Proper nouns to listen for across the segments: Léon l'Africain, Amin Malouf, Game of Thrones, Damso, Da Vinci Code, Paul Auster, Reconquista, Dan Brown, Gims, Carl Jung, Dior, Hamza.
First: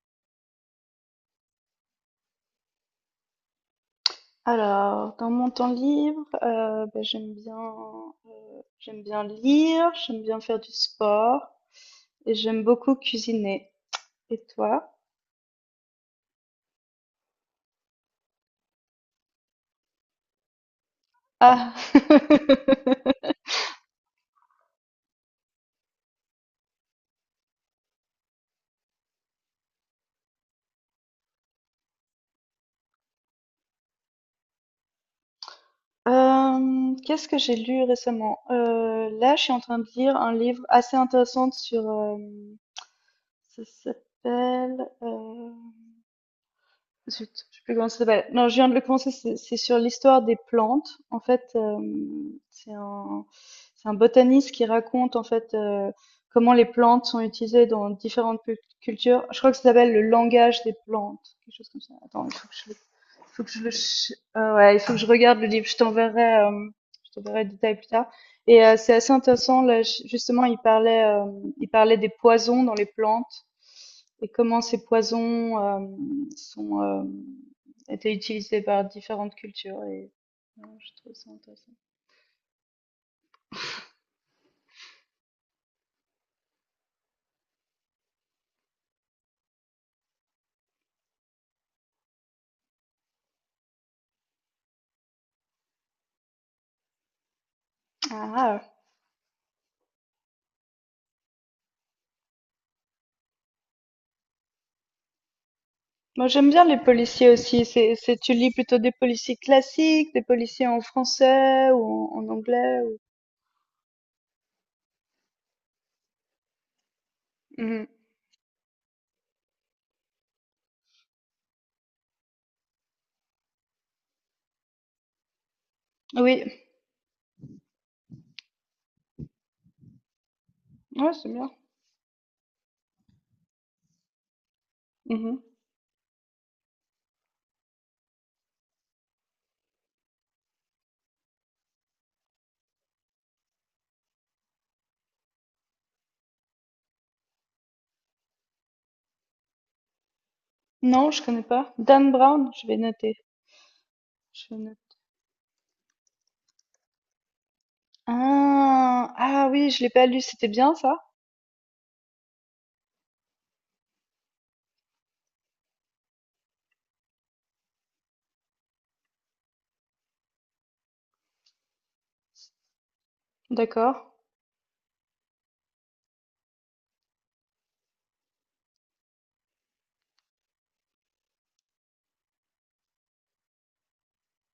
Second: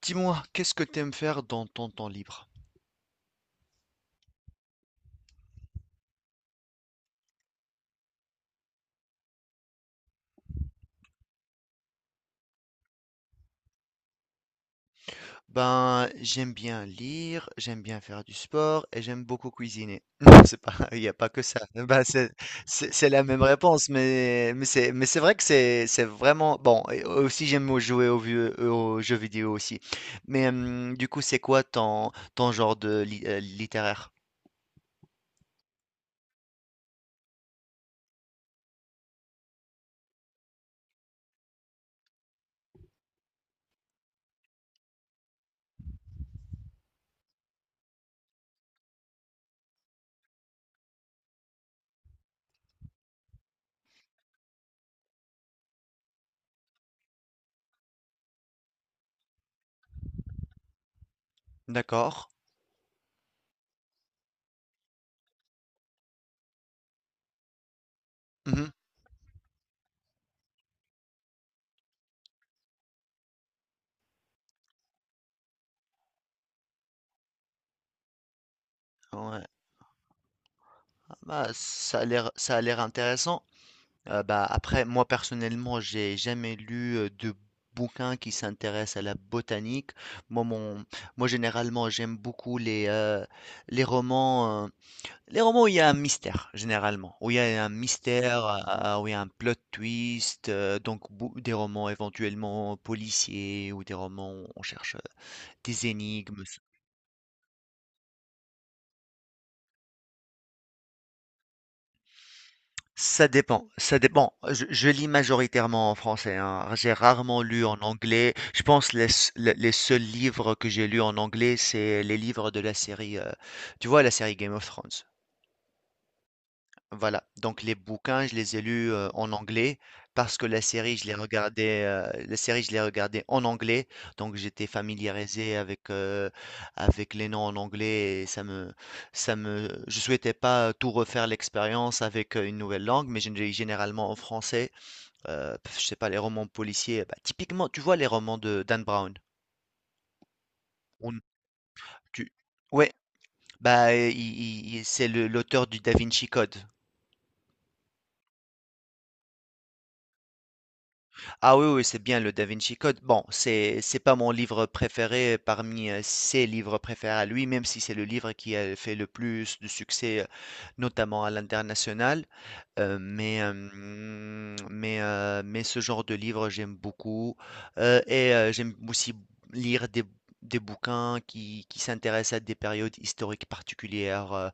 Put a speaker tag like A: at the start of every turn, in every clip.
A: Dis-moi, qu'est-ce que tu aimes faire dans ton temps libre?
B: Alors, dans mon temps libre, bah, j'aime bien lire, j'aime bien faire du sport et j'aime beaucoup cuisiner. Et toi?
A: Ben, j'aime bien lire, j'aime bien faire du sport et j'aime beaucoup cuisiner. Non, c'est pas, il n'y a pas que ça.
B: Ah.
A: Ben, c'est, c'est la même réponse, mais c'est vrai que c'est vraiment bon. Et aussi, jouer aux jeux vidéo aussi. Mais du coup, c'est quoi ton genre de littéraire?
B: Qu'est-ce que j'ai lu récemment? Là, je suis en train de lire un livre assez intéressant sur. Ça s'appelle, zut, je sais plus comment ça s'appelle. Non, je viens de le commencer, c'est sur l'histoire des plantes. En fait, c'est un, c'est un botaniste qui raconte en fait, comment les plantes sont utilisées dans différentes cultures. Je crois que ça s'appelle le langage des plantes, quelque chose comme ça.
A: D'accord.
B: Attends, il faut que je le, il faut que je le, ch- ouais, il faut que je regarde le livre. Je t'enverrai le détail plus tard. Et
A: Mhm.
B: c'est assez intéressant. Là, justement, il parlait des poisons dans les plantes. Et comment ces poisons sont étaient utilisés par différentes
A: Ouais.
B: cultures et ouais, je trouve
A: Ah,
B: ça
A: bah,
B: intéressant.
A: ça a l'air intéressant. Bah, après, moi personnellement, j'ai jamais lu de bouquins qui s'intéressent à la botanique. Moi, mon, moi, généralement, j'aime beaucoup les les romans, où il y a un mystère,
B: Ah,
A: où il y a un plot twist, donc des romans éventuellement policiers ou des romans où on cherche des
B: moi
A: énigmes.
B: j'aime bien les policiers aussi. Tu lis plutôt des policiers classiques, des policiers en français ou en anglais ou...
A: Ça dépend. Je lis majoritairement en français, hein. J'ai rarement lu en
B: Mhm.
A: anglais. Je pense les seuls livres que j'ai lus en anglais, c'est les livres de la tu vois, la série Game of Thrones.
B: Oui,
A: Voilà, donc les bouquins, je les ai lus, en anglais parce que la série, je
B: ouais,
A: les
B: c'est bien.
A: regardais en anglais, donc j'étais
B: Mhm.
A: familiarisé avec les noms en anglais et ça me je souhaitais pas tout refaire l'expérience avec, une nouvelle langue, mais je lis généralement en français, je sais pas, les romans policiers, bah, typiquement, tu vois les romans de Dan Brown?
B: Non,
A: On
B: je connais pas. Dan
A: tu
B: Brown, je vais
A: Ouais,
B: noter.
A: bah, i
B: Je vais
A: i i
B: noter.
A: c'est le l'auteur du Da Vinci Code.
B: Ah, ah oui, je l'ai pas lu. C'était bien ça?
A: Ah oui, oui, c'est bien le Da Vinci Code. Bon, c'est pas mon livre préféré parmi ses livres préférés à lui, même si c'est le livre qui a fait le plus de succès, notamment à l'international. Mais hem,
B: D'accord.
A: mais Mais ce genre de livre, j'aime beaucoup, j'aime aussi lire des bouquins qui s'intéressent à des périodes historiques particulières, heu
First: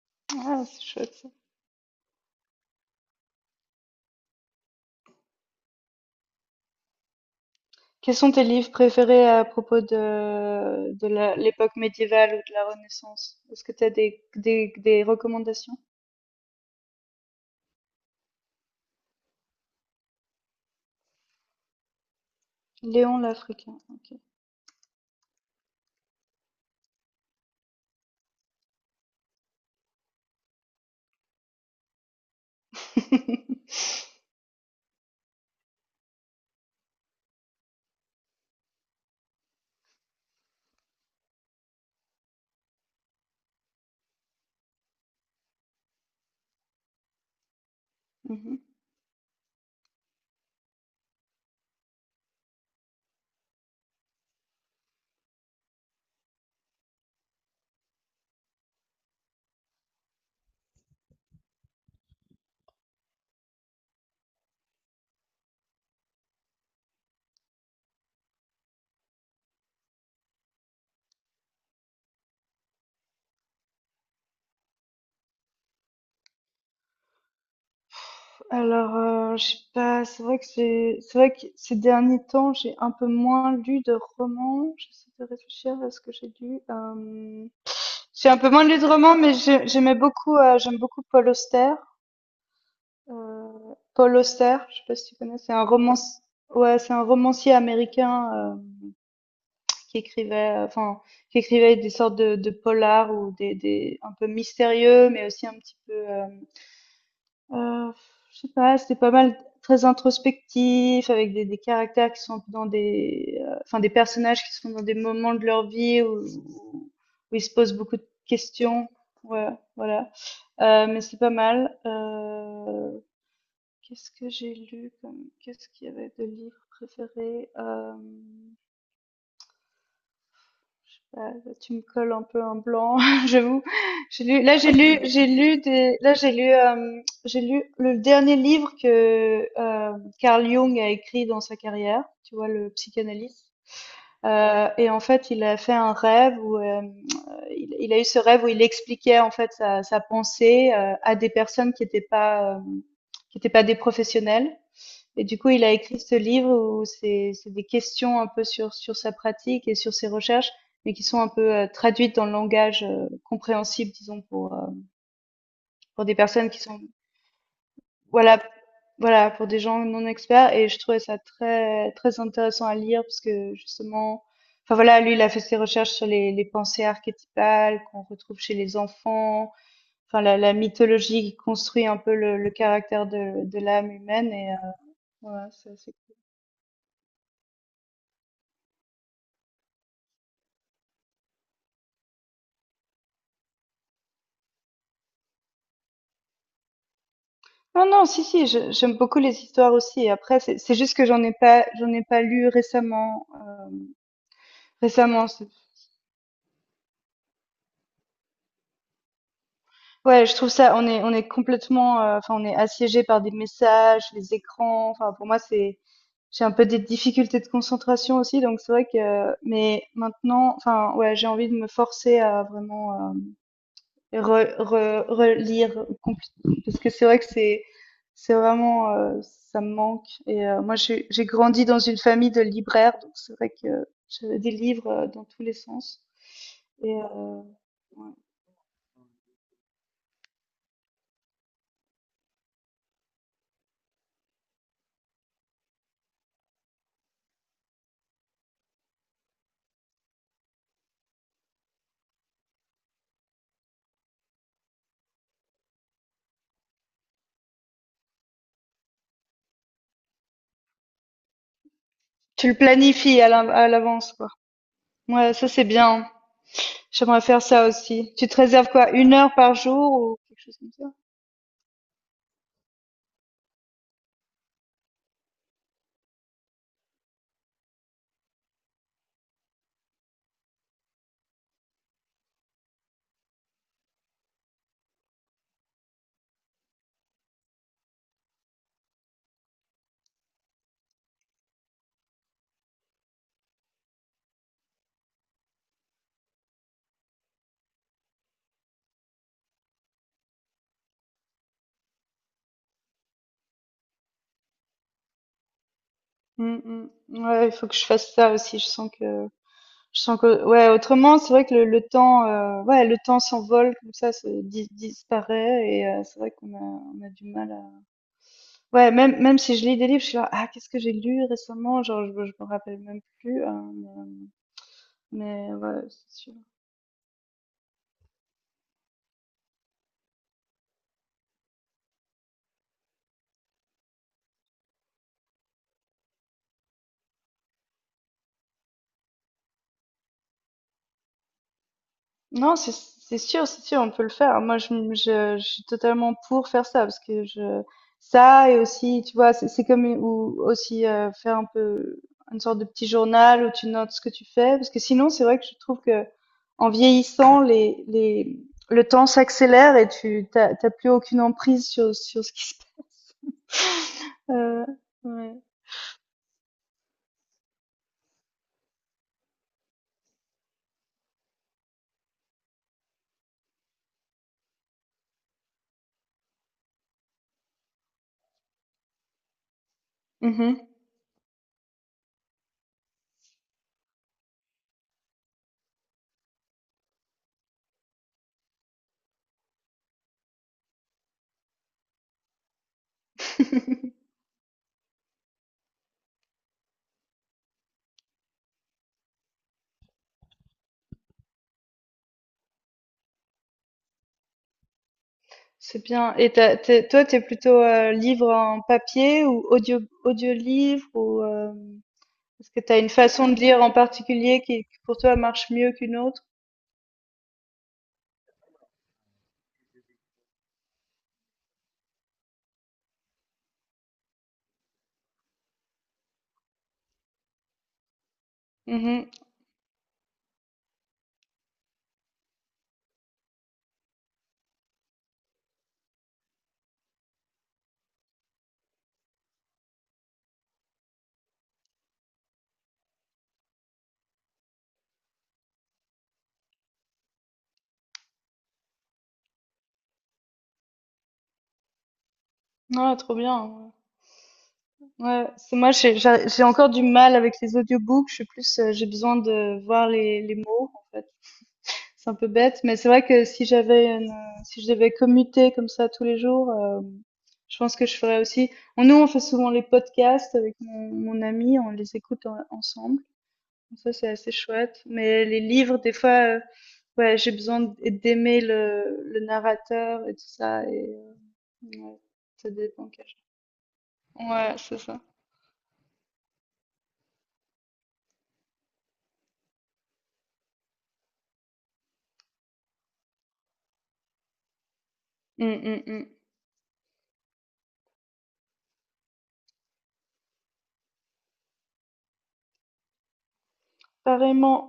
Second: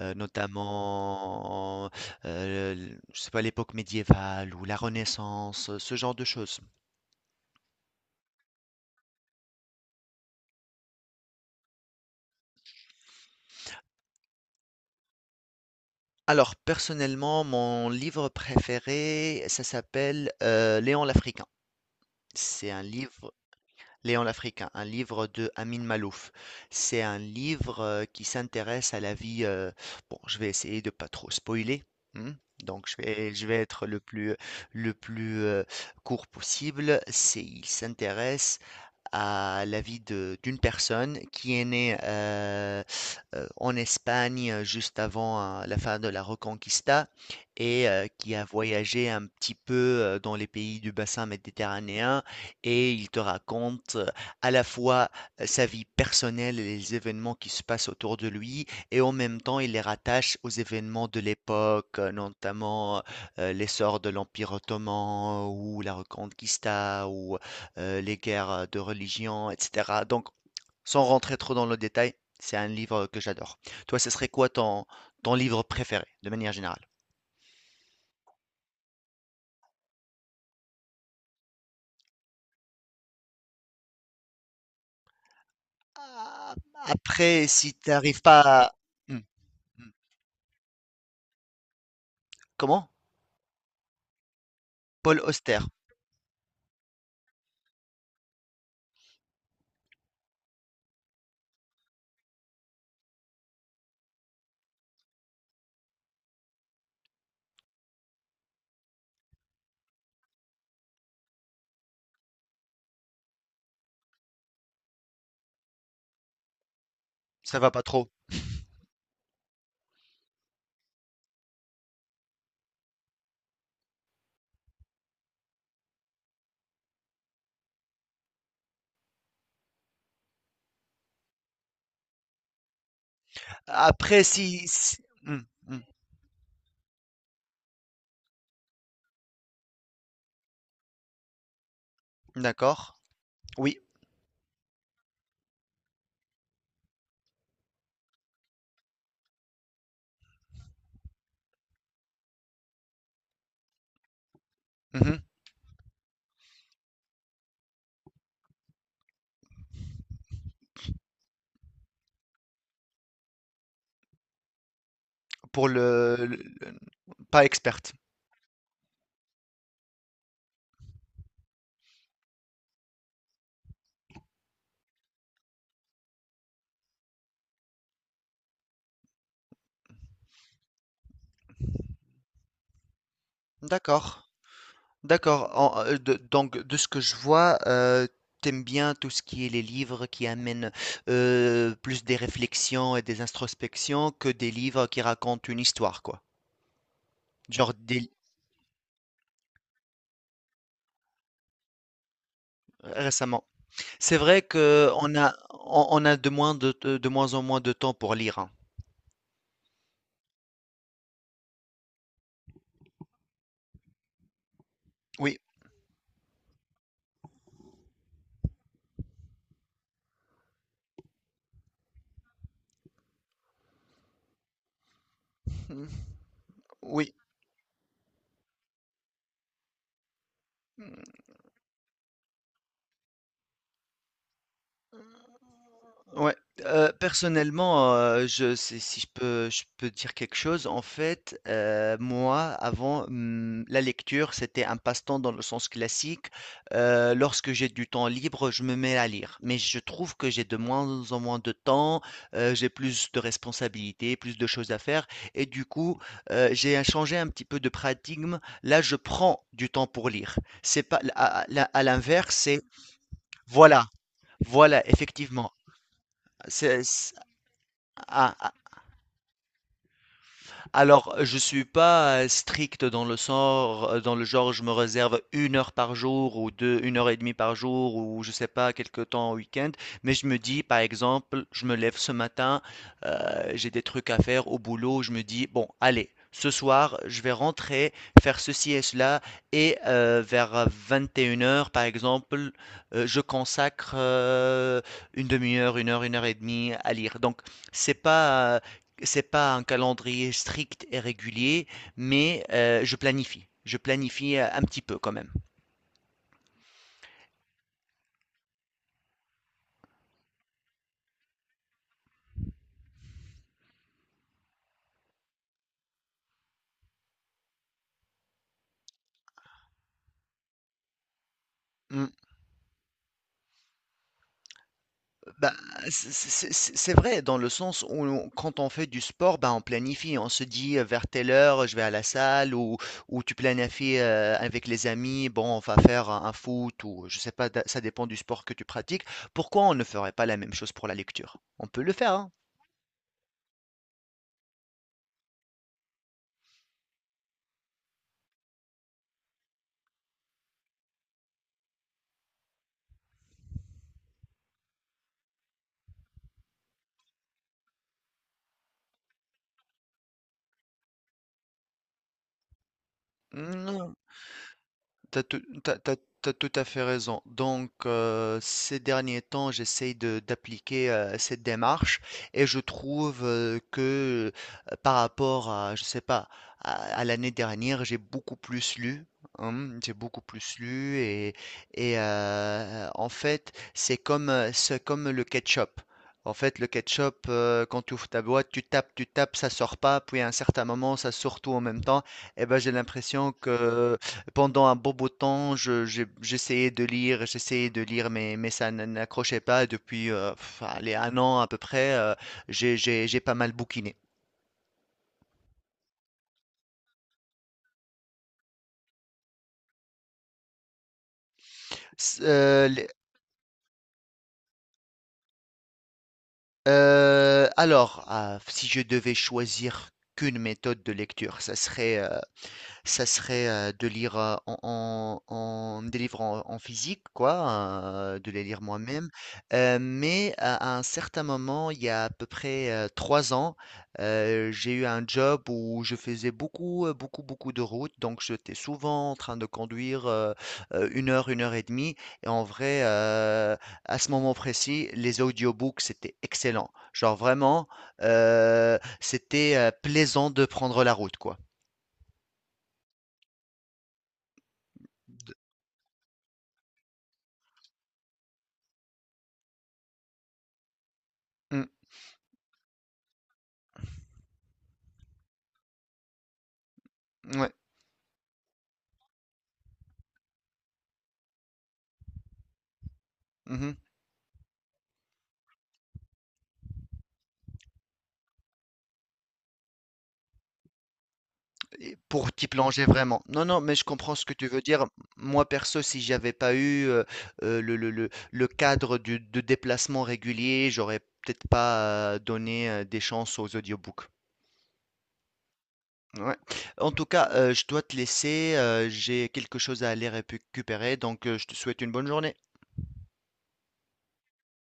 A: heu,
B: Ah, c'est chouette.
A: notamment, l je sais pas, l'époque médiévale ou la Renaissance, ce genre de choses.
B: Quels sont tes livres préférés à propos de l'époque médiévale ou de la Renaissance? Est-ce que tu as des recommandations?
A: Alors personnellement, mon livre préféré, ça s'appelle, Léon l'Africain. C'est un
B: Léon
A: livre
B: l'Africain. Ok.
A: Léon l'Africain, un livre de Amin Malouf. C'est un livre qui s'intéresse à la vie. Bon, je vais essayer de pas trop spoiler, hein. Donc je vais être le plus court possible. C'est, il s'intéresse à la vie de d'une personne qui est née en Espagne juste avant la fin de la Reconquista et qui a
B: Mhm.
A: voyagé un petit peu dans les pays du bassin méditerranéen et il te raconte à la fois sa vie personnelle et les événements qui se passent autour de lui et en même temps il les rattache aux événements de l'époque, notamment l'essor de l'Empire ottoman ou la Reconquista ou les guerres de religion, etc. Donc, sans rentrer trop dans le détail, c'est un livre que j'adore. Toi, ce serait quoi ton livre préféré, de manière générale?
B: Alors, je sais pas, c'est vrai que c'est vrai que ces derniers temps, j'ai un peu moins lu de romans. J'essaie de réfléchir à ce que j'ai lu.
A: Après, si tu n'arrives
B: J'ai un
A: pas
B: peu moins
A: à...
B: lu de romans,
A: Hmm,
B: mais
A: hmm.
B: j'aime beaucoup Paul Auster.
A: Comment?
B: Paul Auster, je sais pas si tu
A: Paul
B: connais, c'est
A: Auster.
B: un romance ouais, c'est un romancier américain, qui écrivait, heu, enfin, qui écrivait des sortes de polars ou des un peu mystérieux, mais aussi un petit peu, heu, je sais pas, c'était pas mal très introspectif avec des caractères qui sont un peu dans des personnages qui sont dans des moments de leur vie où ils se
A: Ça va
B: posent
A: pas
B: beaucoup de
A: trop.
B: questions. Ouais, voilà, mais c'est pas mal. Qu'est-ce que j'ai lu comme qu'est-ce qu'il y avait de livres préférés? Je sais pas, là, tu me colles un peu un blanc, j'avoue.
A: Après,
B: J'ai lu, là
A: si-
B: j'ai
A: hmm,
B: lu
A: hmm,
B: des, là j'ai lu, hem, J'ai lu le dernier livre que Carl Jung a écrit dans sa carrière. Tu vois, le
A: d'accord.
B: psychanalyste.
A: Oui.
B: Et en fait, il a fait un rêve où il a eu ce rêve où il expliquait en fait sa pensée, à des personnes qui n'étaient pas qui n'étaient pas des professionnels.
A: Mhm.
B: Et du coup, il a écrit ce livre où c'est des questions un peu sur sa pratique et sur ses recherches, mais qui sont un peu traduites dans le langage compréhensible, disons pour euh,
A: Pour
B: pour des personnes qui
A: le-
B: sont
A: pas experte.
B: voilà, voilà, pour des gens non experts. Et je trouvais ça très très intéressant à lire parce que justement, enfin voilà, lui il a fait ses recherches sur les pensées archétypales qu'on retrouve chez les enfants, enfin la mythologie qui construit un peu le caractère de l'âme
A: D'accord.
B: humaine et voilà,
A: D'accord.
B: c'est
A: Donc, de ce que je vois, t'aimes bien tout ce qui est les livres qui amènent plus des réflexions et des introspections que des livres qui racontent une histoire, quoi. Genre
B: Non, non,
A: des-
B: si, si, j'aime beaucoup les histoires aussi. Après, c'est juste que j'en ai pas lu récemment.
A: récemment.
B: euh,
A: C'est vrai que
B: récemment,
A: on a de de, moins en moins de temps pour lire, hein.
B: ouais, je trouve ça, on est complètement, enfin, on est assiégé par des messages, les écrans. Enfin, pour
A: Oui.
B: moi, c'est, j'ai un peu des difficultés de concentration aussi, donc c'est vrai que, mais maintenant, enfin, ouais, j'ai envie de me forcer à vraiment, relire parce que c'est
A: Oui,
B: vrai que c'est vraiment, ça me manque et moi j'ai
A: mmh,
B: j'ai grandi dans une famille de libraires donc c'est vrai que j'avais des livres dans tous les sens
A: ouais.
B: et
A: Personnellement,
B: ouais.
A: je si je peux dire quelque chose, en fait, moi, avant, la lecture, c'était un passe-temps dans le sens classique. Lorsque j'ai du temps libre, je me mets à lire. Mais je trouve que j'ai de moins en moins de temps, j'ai plus de responsabilités, plus de choses à faire et du coup, j'ai changé un petit peu de paradigme. Là, je prends du temps pour lire. C'est pas à à À l'inverse,
B: Tu le
A: c'est
B: planifies à
A: voilà,
B: l'avance quoi.
A: voilà,
B: Ouais, ça
A: effectivement.
B: c'est bien.
A: C'est, c'est-
B: J'aimerais faire ça aussi. Tu
A: ah,
B: te
A: ah,
B: réserves quoi, une heure par jour ou quelque chose comme ça?
A: alors, je suis pas strict dans le sort, dans le genre, je me réserve une heure par jour ou deux, une heure et demie par jour ou je sais pas, quelque temps au week-end. Mais je me dis, par exemple, je me lève ce matin, j'ai des trucs à faire au boulot, je me dis, bon, allez, ce soir, je vais rentrer, faire ceci et cela et vers 21 heures par exemple, je consacre une demi-heure, une heure et demie à lire. Donc, c'est pas c'est pas un calendrier strict et régulier, mais je planifie. Je planifie un petit peu quand même.
B: Mm, mm. Ouais, il faut que je fasse ça aussi. Je sens que ouais, autrement, c'est vrai que le temps, ouais, le temps s'envole comme ça, se dis disparaît et c'est vrai qu'on a du mal à ouais, même si je lis des livres, je suis là: «Ah, qu'est-ce que j'ai lu récemment?»
A: Mm.
B: Genre je me rappelle même plus, mais
A: Bah,
B: mais ouais, c'est sûr
A: c'est vrai dans le sens où quand on fait du sport, bah, on planifie. On se dit vers telle heure, je vais à la salle ou tu planifies avec les amis, bon, on va faire un foot ou je sais pas, ça dépend du sport que tu pratiques. Pourquoi on ne ferait pas la même chose pour la lecture? On peut le faire, hein.
B: Non, c'est sûr, c'est sûr, on peut le faire. Moi, je suis totalement pour faire ça parce que je ça et aussi, tu vois, c'est comme ou aussi faire un peu une sorte de petit journal où tu notes ce que tu fais parce que sinon, c'est vrai que je trouve que en vieillissant, les le temps s'accélère et tu t'as plus aucune emprise sur ce qui se passe.
A: Mm,
B: Euh,
A: T'as
B: ouais.
A: tout, t'as- t'as- t'as tout à fait raison. Donc, ces derniers temps, d'appliquer cette démarche et je trouve que par rapport à, je sais pas, à, à l'année dernière, j'ai beaucoup plus lu, hein, j'ai beaucoup plus
B: Mhm.
A: lu et, en fait, c'est comme le ketchup. En fait, le ketchup, quand tu ouvres ta boîte, tu tapes, ça sort pas, puis à un certain moment, ça sort tout en même temps. Et ben, j'ai l'impression que pendant un bon bout de temps, j'essayais de lire, mais ça n'accrochait pas. Depuis allez, 1 an à peu près, j'ai pas mal bouquiné.
B: C'est bien. Et t'es plutôt livre en papier ou audio livre ou
A: S-
B: Est-ce que
A: euh,
B: tu as
A: les-
B: une façon de lire en particulier qui pour toi marche mieux qu'une autre?
A: alors, ah, si je devais choisir qu'une méthode de lecture, ça serait Ça serait de lire des livres en, en physique, quoi, de les lire moi-même.
B: Mhm.
A: Mais à un certain moment, il y a à peu près 3 ans, j'ai eu un job où je faisais beaucoup de routes. Donc, j'étais souvent en train de conduire une heure et demie. Et en vrai, à ce moment précis, les audiobooks, c'était excellent. Genre vraiment, c'était plaisant de prendre la route, quoi.
B: Ah, trop bien. Ouais,
A: De-
B: c'est moi j'ai encore du mal avec les audiobooks, je suis plus j'ai besoin de voir les mots en fait.
A: Mm,
B: C'est un peu bête, mais c'est vrai que si j'avais une si je devais commuter comme ça tous les jours,
A: ouais.
B: je pense que je ferais aussi. Nous, on fait souvent les podcasts avec mon ami, on les écoute ensemble.
A: Mmh
B: Ça, c'est assez chouette. Mais les livres, des fois, ouais, j'ai besoin d'aimer le narrateur et tout ça. Et
A: et
B: ouais,
A: pour t'y
B: ça
A: plonger
B: dépend.
A: vraiment. Non, non, mais je comprends ce que tu
B: Ouais,
A: veux
B: c'est
A: dire.
B: ça.
A: Moi perso, si j'avais pas eu, le cadre du de déplacement régulier, j'aurais peut-être pas, donné, des chances aux audiobooks.
B: Mm, mm, mm.
A: Ouais. En tout cas, je dois te laisser, j'ai quelque chose à aller récupérer. Donc, je te souhaite une bonne journée.
B: Pareillement.